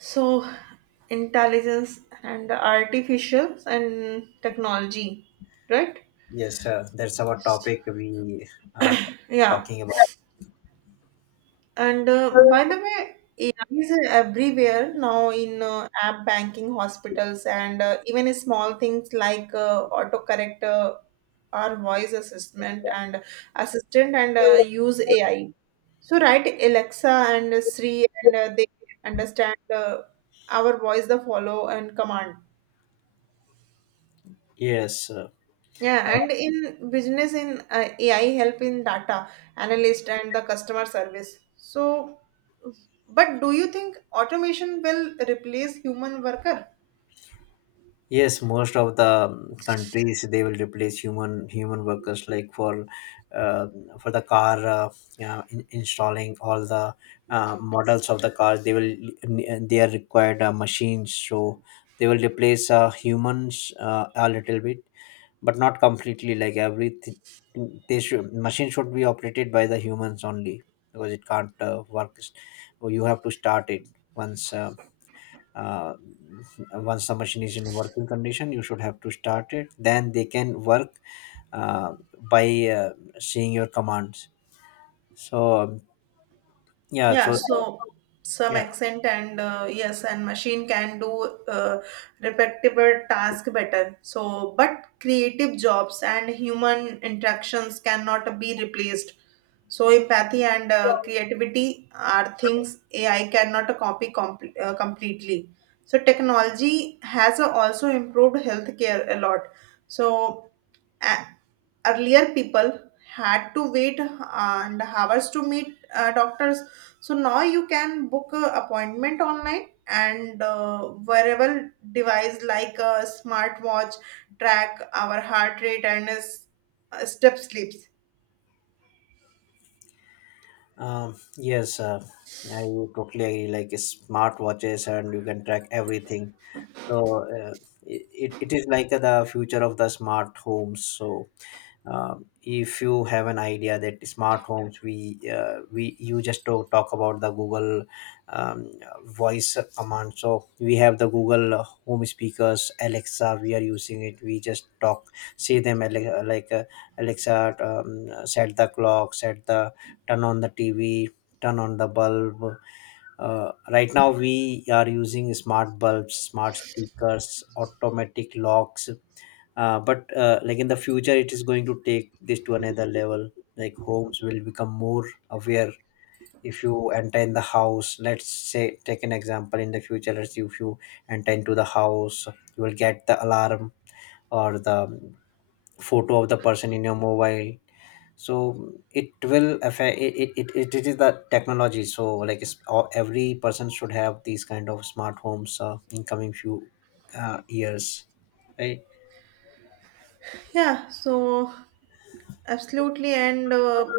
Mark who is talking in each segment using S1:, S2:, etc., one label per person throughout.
S1: So, intelligence and artificial and technology, right?
S2: Yes, that's our topic we are
S1: Yeah.
S2: talking about.
S1: And by the way, AI is everywhere now in app banking, hospitals, and even small things like autocorrect or voice assistant and assistant and use AI. So, right, Alexa and Siri, and they understand our voice, the follow and command.
S2: Yes, uh,
S1: Yeah, and in business, in AI help in data analyst and the customer service. So, but do you think automation will replace human worker?
S2: yes. Most of the countries they will replace human workers like uh, for the car, installing all the models of the cars. They are required machines, so they will replace humans a little bit, but not completely. Like everything, they should machine should be operated by the humans only, because it can't work, or you have to start it once uh, once the machine is in working condition. You should have to start it, then they can work uh, by uh, seeing your commands. so um, yeah
S1: Yeah,
S2: so
S1: so some
S2: yeah
S1: accent and yes, and machine can do repetitive task better. So, but creative jobs and human interactions cannot be replaced. So, empathy and creativity are things AI cannot copy completely. So, technology has also improved healthcare a lot. So, a- earlier people had to wait and hours to meet doctors. So now you can book a appointment online and wearable device like a smartwatch track our heart rate and step sleeps.
S2: Yes, I totally agree. Like smart watches, and you can track everything. So it is like the future of the smart homes. So if you have an idea that smart homes, we you just to talk about the Google um, voice command. So we have the Google home speakers, Alexa. We are using it. We just talk, say them Alexa, set the clock, set the turn on the TV, turn on the bulb. Right now, we are using smart bulbs, smart speakers, automatic locks, but like in the future it is going to take this to another level. Like homes will become more aware. If you enter in the house, let's say take an example in the future, let's say if you enter into the house, you will get the alarm or the photo of the person in your mobile. So it will affect it. It is the technology. So like every person should have these kind of smart homes in coming few years, right?
S1: Yeah, so absolutely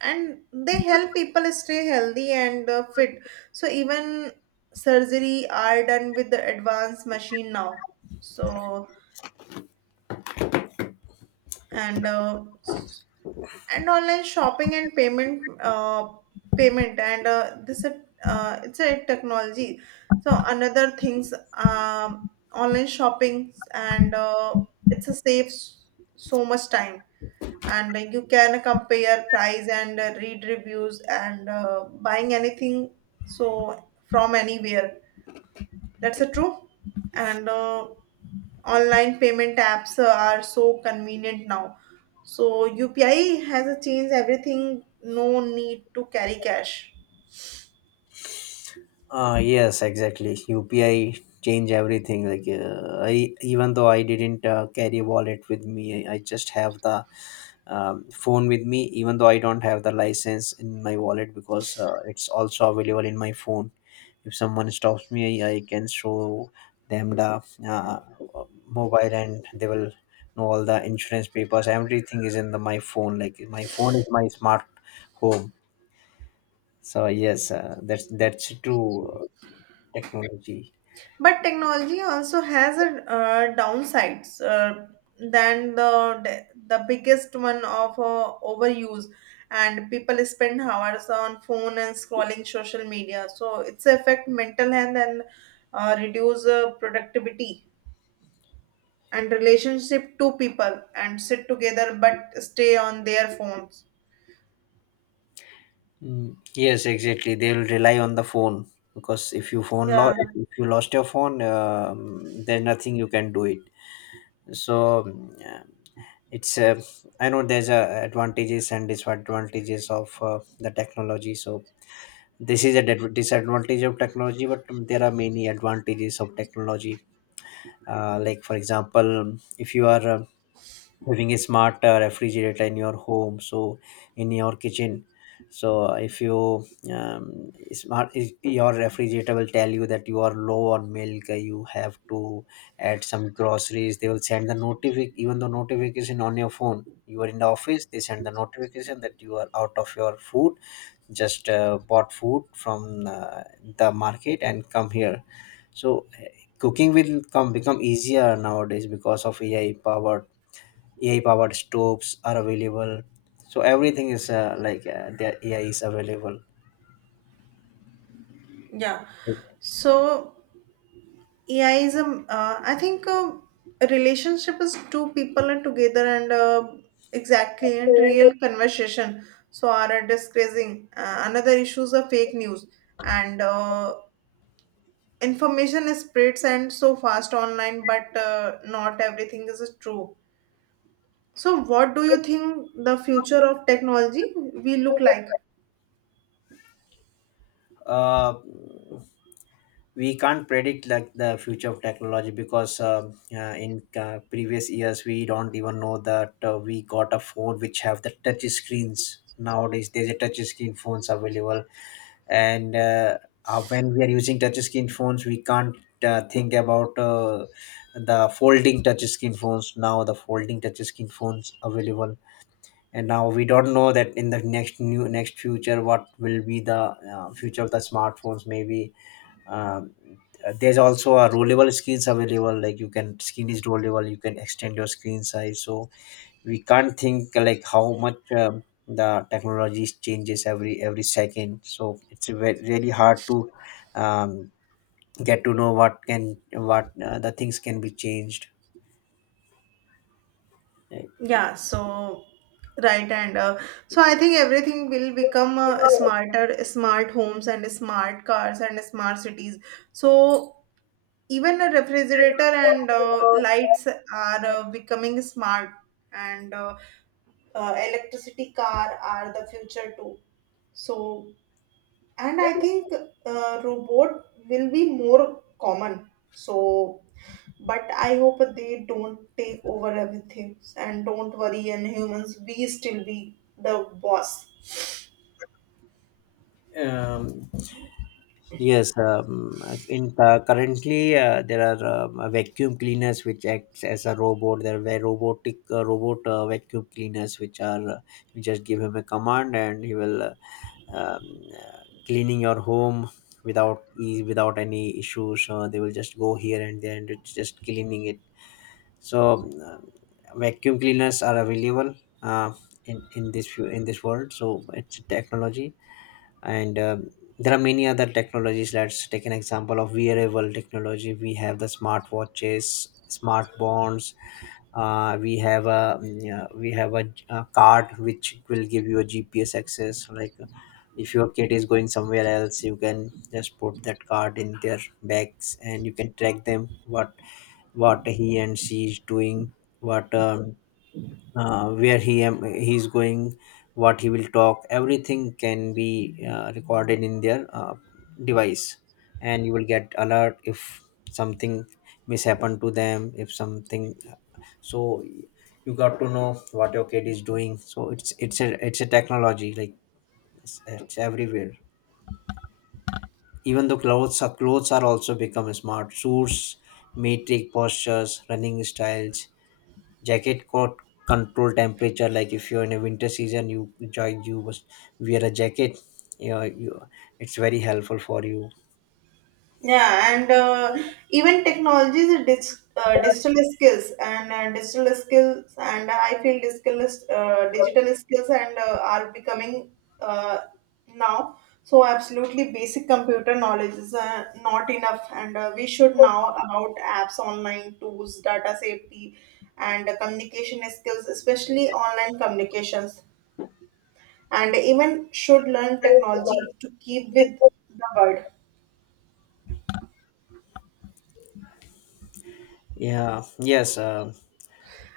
S1: and they help people stay healthy and fit. So even surgery are done with the advanced machine now. So and uh, s- and online shopping and payment and this is, it's a technology. So another things. Online shopping and it's a saves so much time, and you can compare price and read reviews and buying anything so from anywhere. That's a true. And online payment apps are so convenient now. So UPI has a changed everything. No need to carry cash.
S2: Yes, exactly. UPI change everything. Like I, even though I didn't carry wallet with me, I just have the phone with me. Even though I don't have the license in my wallet, because it's also available in my phone. If someone stops me, I can show them the mobile, and they will know all the insurance papers. Everything is in the my phone. Like my phone is my smart home. So yes, that's true technology.
S1: But technology also has a downsides. Than the biggest one of overuse, and people spend hours on phone and scrolling social media. So it's affect mental health and reduce productivity, and relationship two people and sit together but stay on their phones.
S2: Mm, yes, exactly. They'll rely on the phone, because if you phone lost,
S1: yeah
S2: if you lost your phone, there's nothing you can do it. So yeah, it's I know there's advantages and disadvantages of the technology. So this is a disadvantage of technology, but there are many advantages of technology. Like for example, if you are having a smart refrigerator in your home, so in your kitchen, so if you your refrigerator will tell you that you are low on milk. You have to add some groceries, they will send the notification, even the notification on your phone. You are in the office, they send the notification that you are out of your food. Just bought food from the market and come here. So cooking will come become easier nowadays because of AI powered stoves are available. So everything is the AI is available.
S1: yeah so AI is a I think a relationship is two people are together and exactly and real conversation. So are discussing another issues of fake news and information spreads and so fast online but not everything is true. So what do you think the future of technology will look like?
S2: Uh, we can't predict like the future of technology, because in previous years we don't even know that we got a phone which have the touch screens. Nowadays, there's a touch screen phones available, and when we are using touch screen phones we can't think about the folding touch screen phones. Now the folding touch screen phones available, and now we don't know that in the next new next future what will be the future of the smartphones. Maybe um, there's also a rollable screens available, like you can screen is rollable, you can extend your screen size. So we can't think like how much the technology changes every second, so it's really hard to um, get to know what can what the things can be changed, right?
S1: Yeah, so right and so I think everything will become smarter, smart homes and smart cars and smart cities. So even a refrigerator and lights are becoming smart, and electricity car are the future too. So and I think robot will be more common. So but I hope they don't take over everything and don't worry and humans we still be the boss.
S2: um, yes. In Currently there are vacuum cleaners which acts as a robot. There were robotic robot vacuum cleaners which are you just give him a command and he will um, uh, cleaning your home without any issues. They will just go here and there and it's just cleaning it. So vacuum cleaners are available uh, in this world. So it's a technology. And there are many other technologies. Let's take an example of wearable technology. We have the smartwatches, smart bonds. We have a card which will give you a GPS access. Like if your kid is going somewhere else, you can just put that card in their bags and you can track them, what he and she is doing, what where he's going, what he will talk. Everything can be recorded in their device. And you will get alert if something mishappened to them, if something. So you got to know what your kid is doing. So it's a technology. Like it's everywhere. Even though clothes are also become smart suits, metric postures, running styles, jacket coat, control temperature. Like if you're in a winter season, you enjoy, you must wear a jacket. You know, you, it's very helpful for you.
S1: Yeah, and even technology is a digital skills and I feel digital is- digital skills and are becoming uh, now. So absolutely basic computer knowledge is not enough, and we should now about apps, online tools, data safety, and communication skills, especially online communications, and even should learn technology to keep with the world.
S2: Yeah, yes,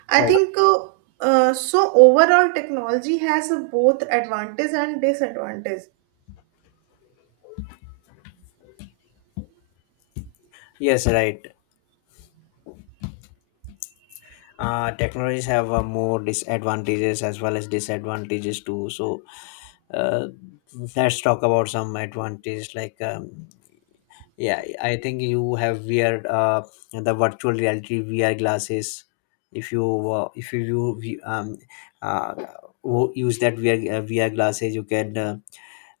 S1: I
S2: right.
S1: think so. Overall, technology has a both advantage and disadvantage.
S2: Yes, right. Technologies have more disadvantages as well as disadvantages too. So uh, let's talk about some advantages like. Yeah, I think you have wear the virtual reality VR glasses. If you uh, if you view- view- um, uh, use that VR glasses, you can uh,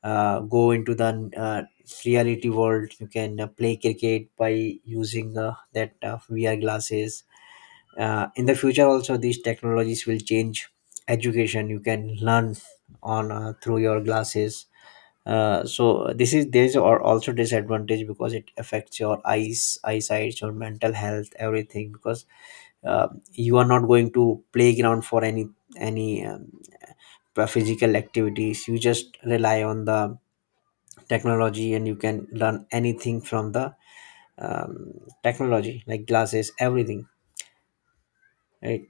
S2: uh, go into the reality world. You can play cricket by using that VR glasses. In the future, also these technologies will change education. You can learn on through your glasses. So this is there's Or also disadvantage, because it affects your eyesight, your mental health, everything, because you are not going to playground for any physical activities. You just rely on the technology and you can learn anything from the um, technology, like glasses, everything, right?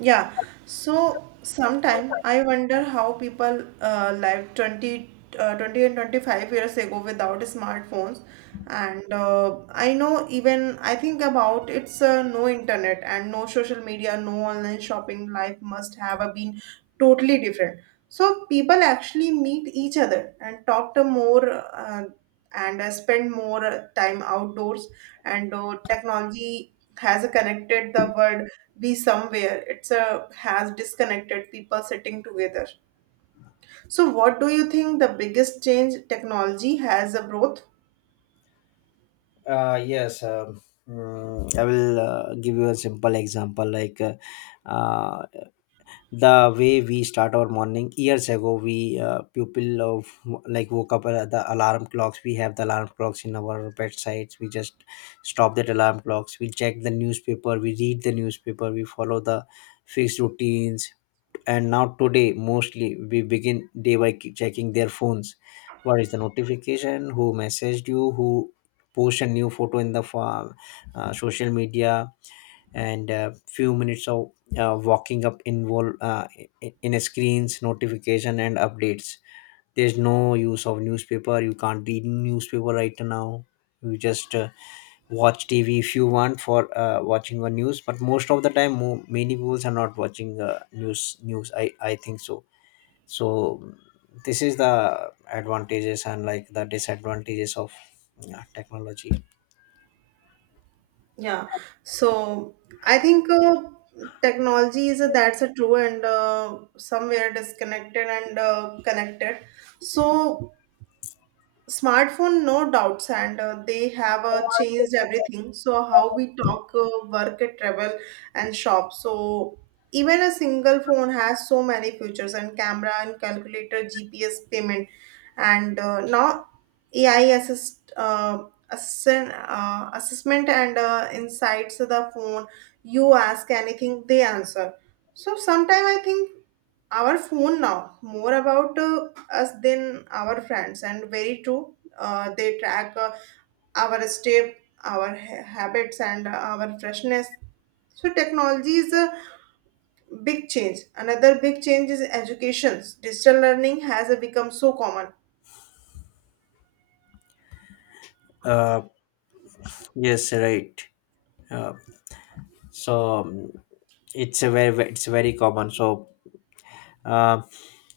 S1: Yeah, so sometime I wonder how people lived 20, 20 and 25 years ago without smartphones. And I know even I think about it's no internet and no social media, no online shopping. Life must have been totally different. So people actually meet each other and talk to more and spend more time outdoors. And technology has connected the word be somewhere it's a has disconnected people sitting together. So what do you think the biggest change technology has a growth?
S2: Uh, yes um, mm, i will give you a simple example. Like uh, the way we start our morning years ago. We people of like woke up at the alarm clocks. We have the alarm clocks in our bedsides, we just stop that alarm clocks, we check the newspaper, we read the newspaper, we follow the fixed routines. And now today mostly we begin day by checking their phones. What is the notification, who messaged you, who post a new photo in the social media. And few minutes of walking up involve in a screens notification and updates. There's no use of newspaper, you can't read newspaper right now. You just watch TV if you want for watching the news. But most of the time, many people are not watching news I think so. So this is the advantages and like the disadvantages of, yeah, technology.
S1: Yeah, so I think technology is a, that's a true and somewhere disconnected and connected. So smartphone, no doubts, and they have changed everything. So how we talk, work, travel, and shop. So even a single phone has so many features and camera and calculator, GPS, payment, and now AI assessment and insights. The phone, you ask anything, they answer. So sometimes I think our phone now more about us than our friends and very true they track our step our habits and our freshness. So technology is a big change. Another big change is education. Digital learning has become so common.
S2: uh yes, right. uh, so um, it's a it's very common. So uh,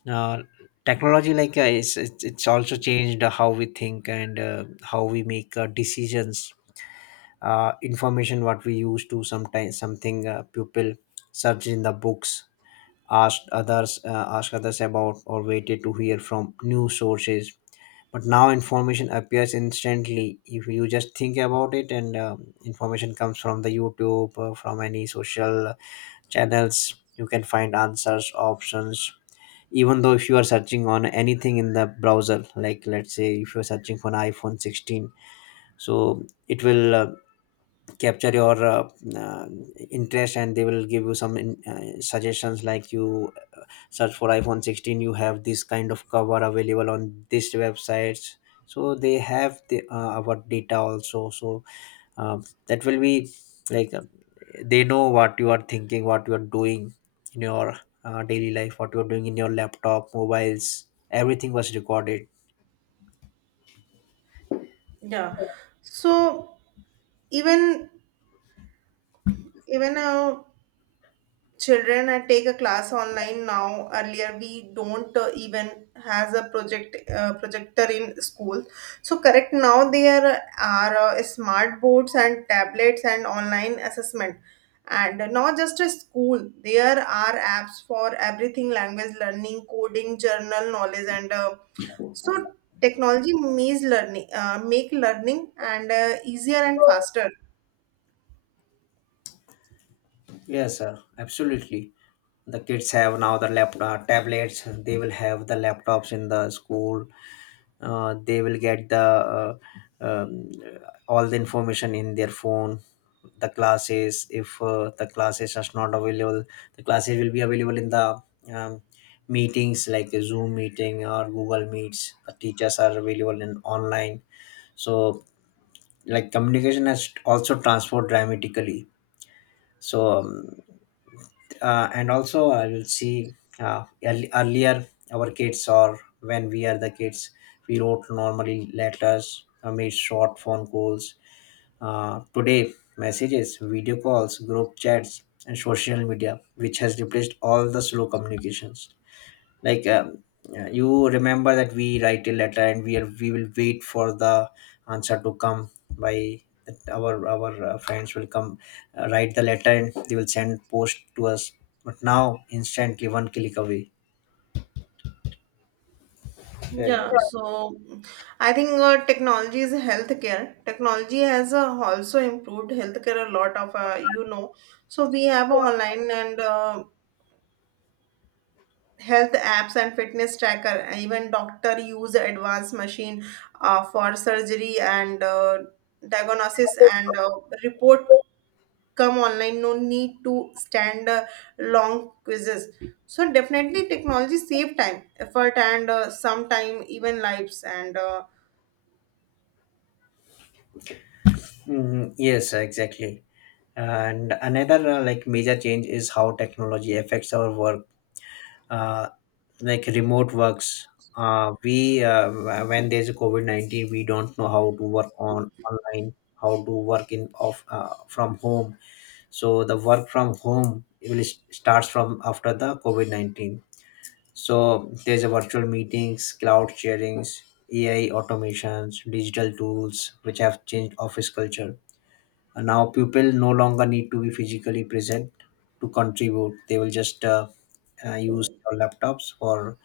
S2: uh, technology, like it's also changed how we think and how we make decisions. Information, what we use to sometimes something people search in the books, ask others about, or waited to hear from new sources. But now information appears instantly if you just think about it. And information comes from the youtube, from any social channels, you can find answers, options. Even though if you are searching on anything in the browser, like let's say if you're searching for an iphone 16, so it will capture your uh, interest, and they will give you some suggestions. Like you search for iphone 16, you have this kind of cover available on this websites. So they have the, our data also. So that will be like they know what you are thinking, what you are doing in your daily life, what you are doing in your laptop, mobiles, everything was recorded.
S1: Yeah, so even even children I take a class online now. Earlier we don't even has a projector in school. So correct, now there are smart boards and tablets and online assessment, and not just a school there are apps for everything, language learning, coding, journal knowledge, and so technology makes learning make learning and easier and faster.
S2: Yes sir, absolutely. The kids have now the laptop tablets, they will have the laptops in the school. They will get the um, all the information in their phone. The classes, if the classes are not available, the classes will be available in the um, meetings, like a zoom meeting or google meets. The teachers are available in online. So like communication has also transformed dramatically. So and Also, you'll see. Earlier, our kids, or when we are the kids, we wrote normally letters or made short phone calls. Today, messages, video calls, group chats and social media, which has replaced all the slow communications. like um, yeah, you remember that we write a letter and we will wait for the answer to come by, that our friends will come, write the letter and they will send post to us. But now instantly, one click away.
S1: Yeah,
S2: Right.
S1: so I think technology is healthcare. Technology has also improved healthcare a lot of you know. So we have online and health apps and fitness tracker. Even doctor use advanced machine for surgery and diagnosis and report come online. No need to stand long quizzes. So definitely technology save time, effort, and sometime even lives and.
S2: Mhm. Yes, exactly. And another like major change is how technology affects our work, uh, like remote works. We When there's a covid-19, we don't know how to work on online, how to work in off from home. So the work from home, it will starts from after the covid-19. So there's a virtual meetings, cloud sharings, ai automations, digital tools, which have changed office culture. And now people no longer need to be physically present to contribute. They will just use your laptops for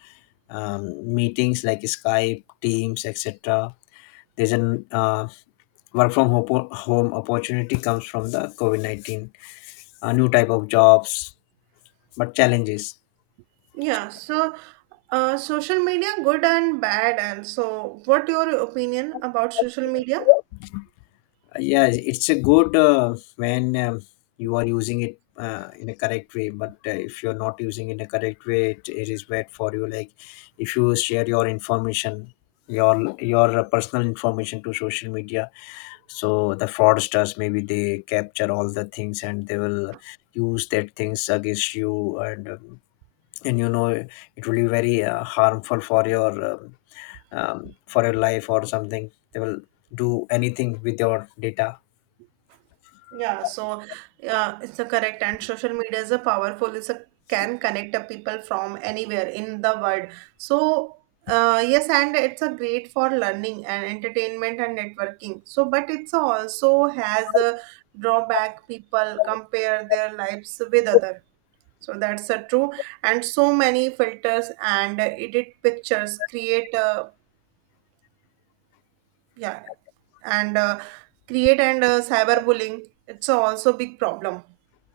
S2: meetings like Skype, Teams, etc. There's an home opportunity, comes from the COVID 19, a new type of jobs, but challenges.
S1: Yeah, so social media, good and bad. And so, what your opinion about social media?
S2: Yeah, it's a good when you are using it in a correct way. But if you're not using it in a correct way, it is bad for you. Like if you share your information, your personal information, to social media, so the fraudsters maybe they capture all the things and they will use that things against you. And you know it will be very harmful for your life, or something they will do anything with your data.
S1: Yeah, so it's a correct. And social media is a powerful. It's a can connect a people from anywhere in the world. So yes, and it's a great for learning and entertainment and networking. So, but it's also has a drawback. People compare their lives with other. So that's a true, and so many filters and edit pictures create, uh, yeah, and uh, create and cyberbullying. It's also big problem.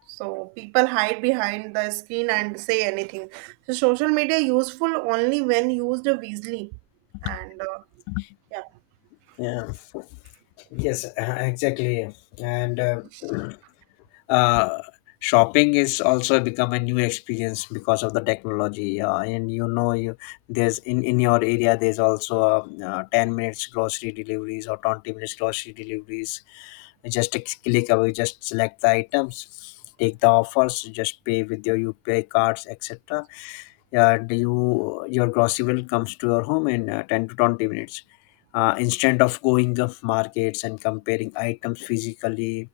S1: So people hide behind the screen and say anything. So social media useful only when used wisely, and yeah,
S2: Yeah. Yes, exactly. and uh, Shopping is also become a new experience because of the technology. And you know, you there's in your area there's also 10 minutes grocery deliveries, or 20 minutes grocery deliveries. Just a click away, just select the items, take the offers, just pay with your upi cards, etc. Yeah, do you your grocery bill comes to your home in 10 to 20 minutes, instead of going of markets and comparing items physically.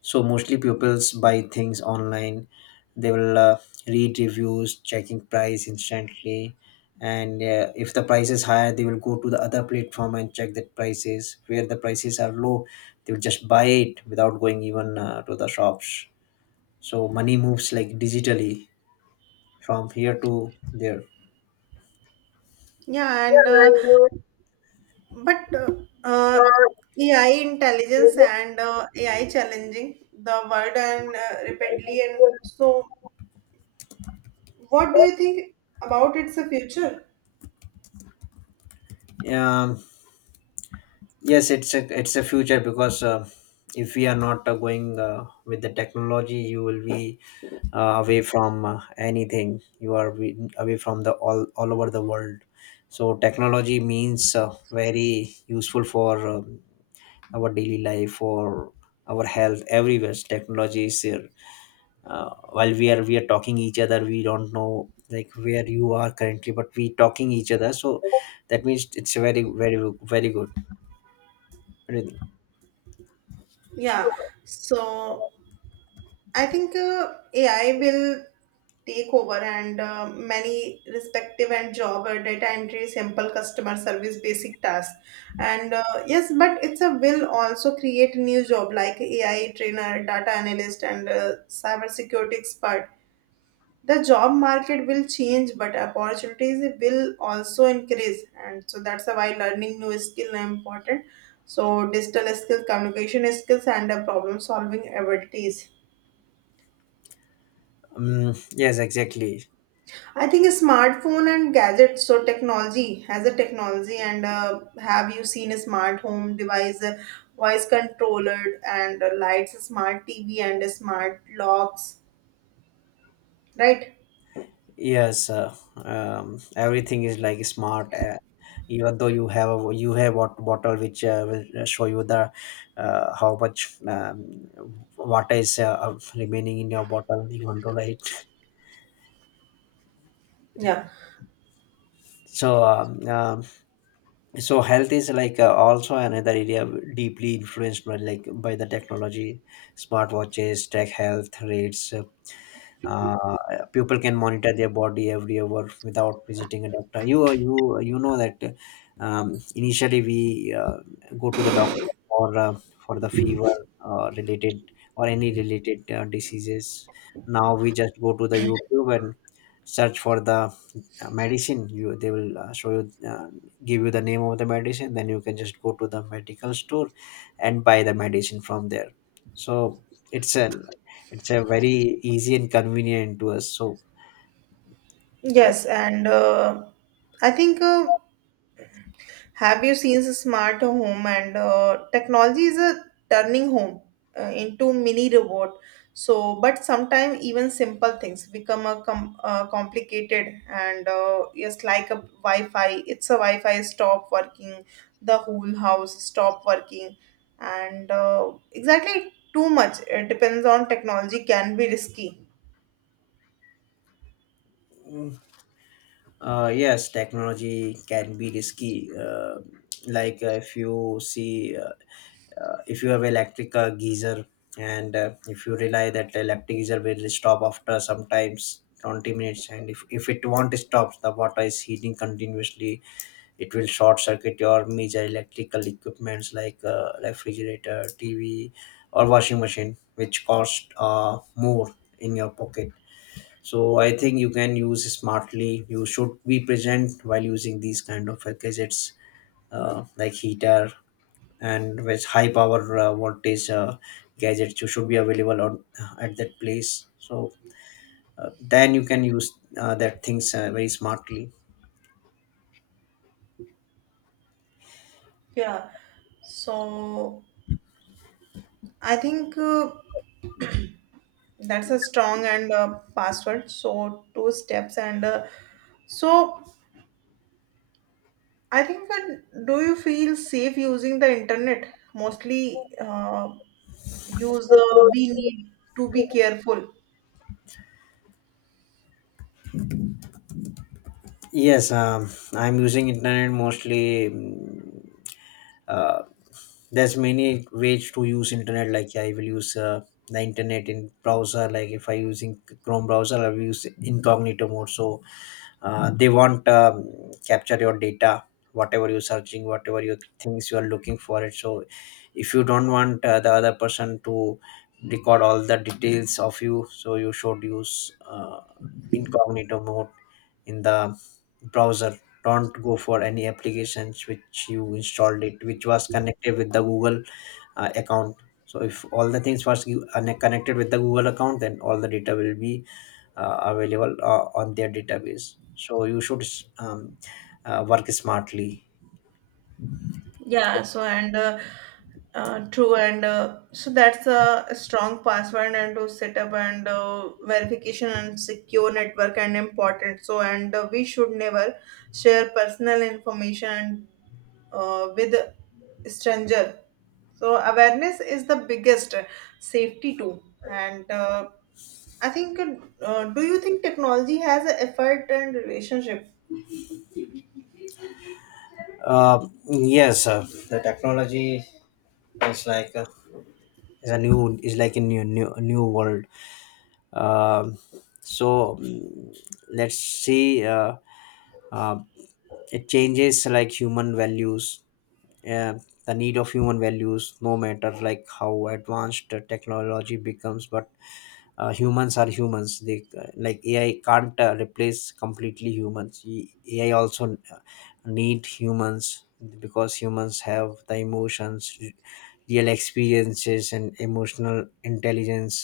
S2: So mostly pupils buy things online. They will read reviews, checking price instantly, and if the price is higher, they will go to the other platform and check that prices. Where the prices are low, they will just buy it without going even to the shops. So money moves like digitally from here to there.
S1: yeah, and but uh, AI intelligence and AI challenging the world and rapidly and so what do you think about its future?
S2: Yeah. Yes, it's a future, because if we are not going with the technology, you will be away from anything. You are away from the all over the world. So technology means very useful for our daily life, for our health. Everywhere technology is here. While we are talking each other, we don't know like where you are currently, but we talking each other. So that means it's very, very, very good.
S1: Yeah, so I think AI will take over and many respective and job or data entry, simple customer service, basic tasks. And yes, but it's a will also create new job like AI trainer, data analyst, and cyber security expert. The job market will change but opportunities will also increase, and so that's why learning new skill are important. So digital skills, communication skills, and the problem solving abilities.
S2: Mm, yes, exactly.
S1: I think smartphone and gadgets so technology has a technology and have you seen a smart home device, voice controller and lights, smart TV and smart locks, right?
S2: Yes, everything is like smart. Even though you have a, you have what bottle which will show you the how much water is remaining in your bottle. Even though, right?
S1: Yeah.
S2: So so health is like also another area deeply influenced by by the technology. Smartwatches, track health rates, uh, people can monitor their body every hour without visiting a doctor. You know that, initially we go to the doctor for uh, for the fever related, or any related diseases. Now we just go to the youtube and search for the medicine. You They will show you, uh, give you the name of the medicine, then you can just go to the medical store and buy the medicine from there. So it's a it's a very easy and convenient to us. So
S1: Yes, and I think have you seen the smart home and technology is a turning home into mini robot. So, but sometimes even simple things become a complicated and yes, like a Wi-Fi. It's a Wi-Fi stop working, the whole house stop working, and exactly too much. It depends on technology can be risky.
S2: yes, technology can be risky. Uh, like If you see, if you have electric geyser, and if you rely that electric geyser will stop after sometimes 20 minutes, and if it won't stop, the water is heating continuously. It will short circuit your major electrical equipments like refrigerator, tv, or washing machine, which cost more in your pocket. So I think you can use smartly, you should be present while using these kind of gadgets, like heater, and with high power voltage gadgets. You should be available on at that place. So then you can use that things very smartly.
S1: Yeah. So I think. That's a strong and password. So two steps and so I think that do you feel safe using the internet? Mostly use we need to be careful.
S2: Yes, I'm using internet mostly. Mm. Uh, there's many ways to use internet. Like yeah, I will use the internet in browser. Like if I using chrome browser, I will use incognito mode. So they won't capture your data, whatever you're searching, whatever you things you are looking for it. So if you don't want the other person to record all the details of you, so you should use incognito mode in the browser. Don't go for any applications which you installed it, which was connected with the google account. So if all the things are connected with the google account, then all the data will be available on their database. So you should um, work smartly.
S1: Yeah. So and true and so that's a strong password and to set up and verification and secure network and important. So and we should never share personal information with stranger. So awareness is the biggest safety tool. And I think, do you think technology has an effort and relationship?
S2: Yes, the technology is is a new, is like a new world. Um so mm, let's see. Uh, it changes like human values. Uh, the need of human values, no matter like how advanced the technology becomes, but humans are humans. They like ai can't replace completely humans. Ai also uh, need humans, because humans have the emotions, real experiences and emotional intelligence.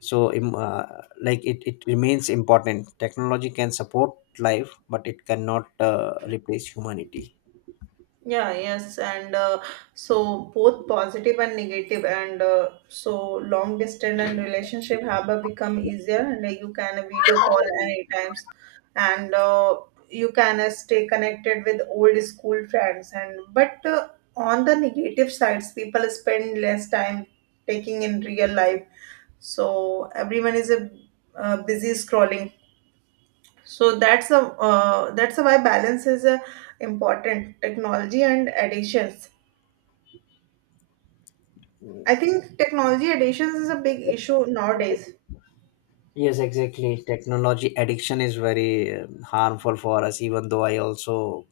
S2: so im- uh, like it remains important. Technology can support life, but it cannot replace humanity.
S1: Yeah, yes. And so both positive and negative and so long distance and relationship have become easier, and you can video call any times, and you can stay connected with old school friends, and but on the negative sides people spend less time taking in real life. So everyone is a busy scrolling. So that's a that's why balance is a important technology and additions. I think technology additions is a big issue nowadays.
S2: Yes, exactly. Technology addiction is very harmful for us. Even though I also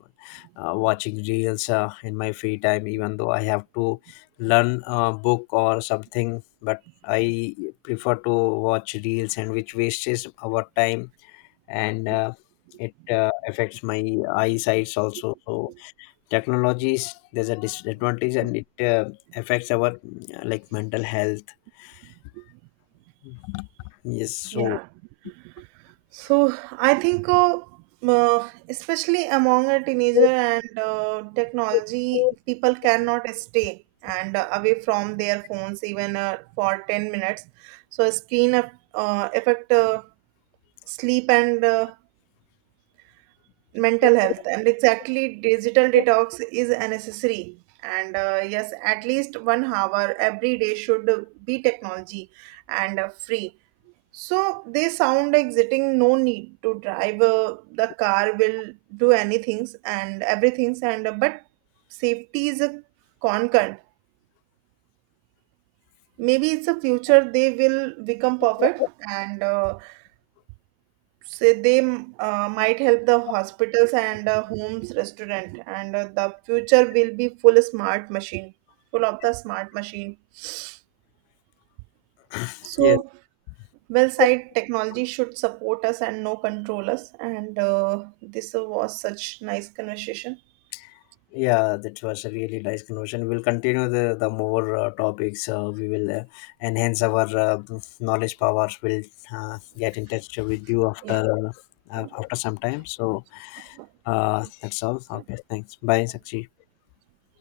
S2: watching reels in my free time, even though I have to learn a book or something, but I prefer to watch reels, and which wastes our time. And It affects my eyesight also. So technologies there's a disadvantage, and it affects our like mental health. Yes, so.
S1: Yeah, so I think especially among a teenager and technology people cannot stay and away from their phones even for 10 minutes. So screen affect sleep and mental health, and exactly digital detox is a necessary. And yes, at least 1 hour every day should be technology and free. So they sound exiting, no need to drive the car will do anything and everything's and but safety is a concern. Maybe it's a future they will become perfect and so they might help the hospitals and homes restaurant, and the future will be full smart machine full of the smart machine.
S2: Yes,
S1: So well side technology should support us and no control us, and this was such nice conversation.
S2: yeah, that was a really nice conversation. We'll continue the more topics. We will enhance our knowledge powers. We'll get in touch with you
S1: Yeah.
S2: after, after some time. So
S1: Okay,
S2: that's all. Okay, thanks. Bye,
S1: thank,
S2: Sakshi.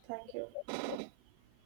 S1: thank you.